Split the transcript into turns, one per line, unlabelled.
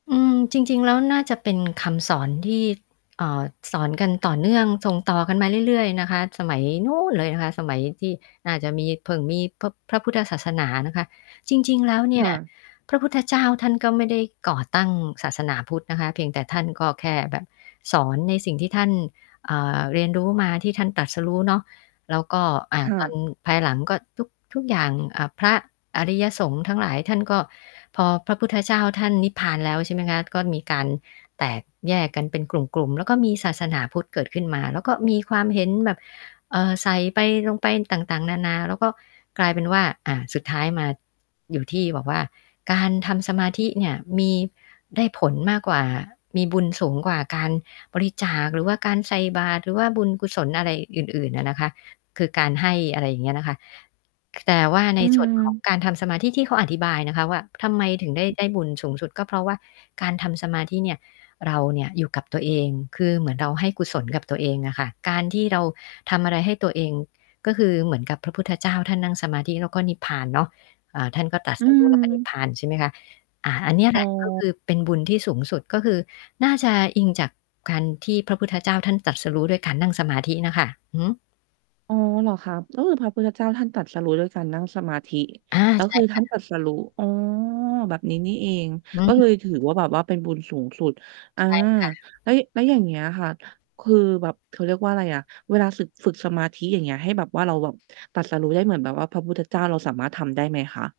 อืม จริง ๆ แล้วน่าจะเป็นคำสอนที่ เอ่อ สอนกันต่อเนื่องส่งต่อกันมาเรื่อย ๆ นะคะ สมัยนู้นเลยนะคะ สมัยที่น่าจะมี เพิ่งมี พ พระพุทธศาสนานะคะ จริง ๆ แล้วเนี
ค
่
่
ย
ะ
พระพุทธเจ้าท่านก็ไม่ได้ก่อตั้งศาสนาพุทธนะคะ เพียงแต่ท่านก็แค่แบบสอนในสิ่งที่ท่าน อ่า เรียนรู้มา ที่ท่านตรัสรู้เนาะ แล้วก็ อ่า
ค่
ตอ
ะ
นภายหลังก็ ทุก ทุกอย่าง เอ่อ พระอริยสงฆ์ทั้งหลาย ท่านก็ พอพระพุทธเจ้าท่านนิพพานแล้ว ใช่ไหมคะ ก็มีการแตกแยกกันเป็นกลุ่ม ๆ แล้วก็มีศาสนาพุทธเกิดขึ้นมา แล้วก็มีความเห็นแบบ เอ่อ ใส่ไป ลงไป ต่าง ๆ นานา แล้วก็กลายเป็นว่า อ่า สุดท้ายมาอยู่ที่บอกว่า การทำสมาธิเนี่ย มี ได้ผลมากกว่า มีบุญสูงกว่าการบริจาค หรือว่าการใส่บาตร หรือว่าบุญกุศลอะไรอื่น ๆ อะนะคะ คือการให้ อะไรอย่างเงี้ยนะคะ แต่ว่า
อ
ใ
ื
น ส่วนของ
อ
การทำสมาธิ ที่เขาอธิบายนะคะว่า ทำไมถึงได้ได้บุญสูงสุด ก็เพราะว่าการทำสมาธิเนี่ย เราเนี่ย อยู่กับตัวเอง คือเหมือนเราให้กุศลกับตัวเองอะค่ะ การที่เราทำอะไรให้ตัวเอง ก็คือเหมือนกับพระพุทธเจ้าท่านนั่งสมาธิ แล้วก็นิพพานเนาะ อ่า ท่านก็ ตรัส
อื
รู้ แล้วก็นิพ
ม
พาน ใช่ไหมคะ อา อันเนี้ยแ
อ
ห
๋
ละ ก็ค
อ
ือเป็นบุญที่สูงสุด ก็คือน่าจะอิงจากการที่พระพุทธเจ้าท่านตรัสรู้ ด้วยการนั่งสมาธิน่ะค่ะ อือฮึ
อ๋อ เหรอคะ? ก็คือพระพุทธเจ้าท่านตรัสรู้ด้วยการนั่งสมาธิ
อา
ก็
ใช
ค
่
ือท
ค
่
่
าน
ะ
ตรัสรู้ อ๋อ แบบนี้นี่เอง
อื
ก็เล
ม
ยถือว่าแบบว่าเป็นบุญสูงสุด อา
ใช่ค่ะ
แล้ว แล้วอย่างเงี้ยค่ะ คือแบบ เขาเรียกว่าอะไรอะ เวลาสึก ฝึกสมาธิ อย่างเงี้ย ให้แบบว่าเราแบบตรัสรู้ได้เหมือนแบบว่าพระพุทธเจ้า เราสามารถทำได้ไหมคะ?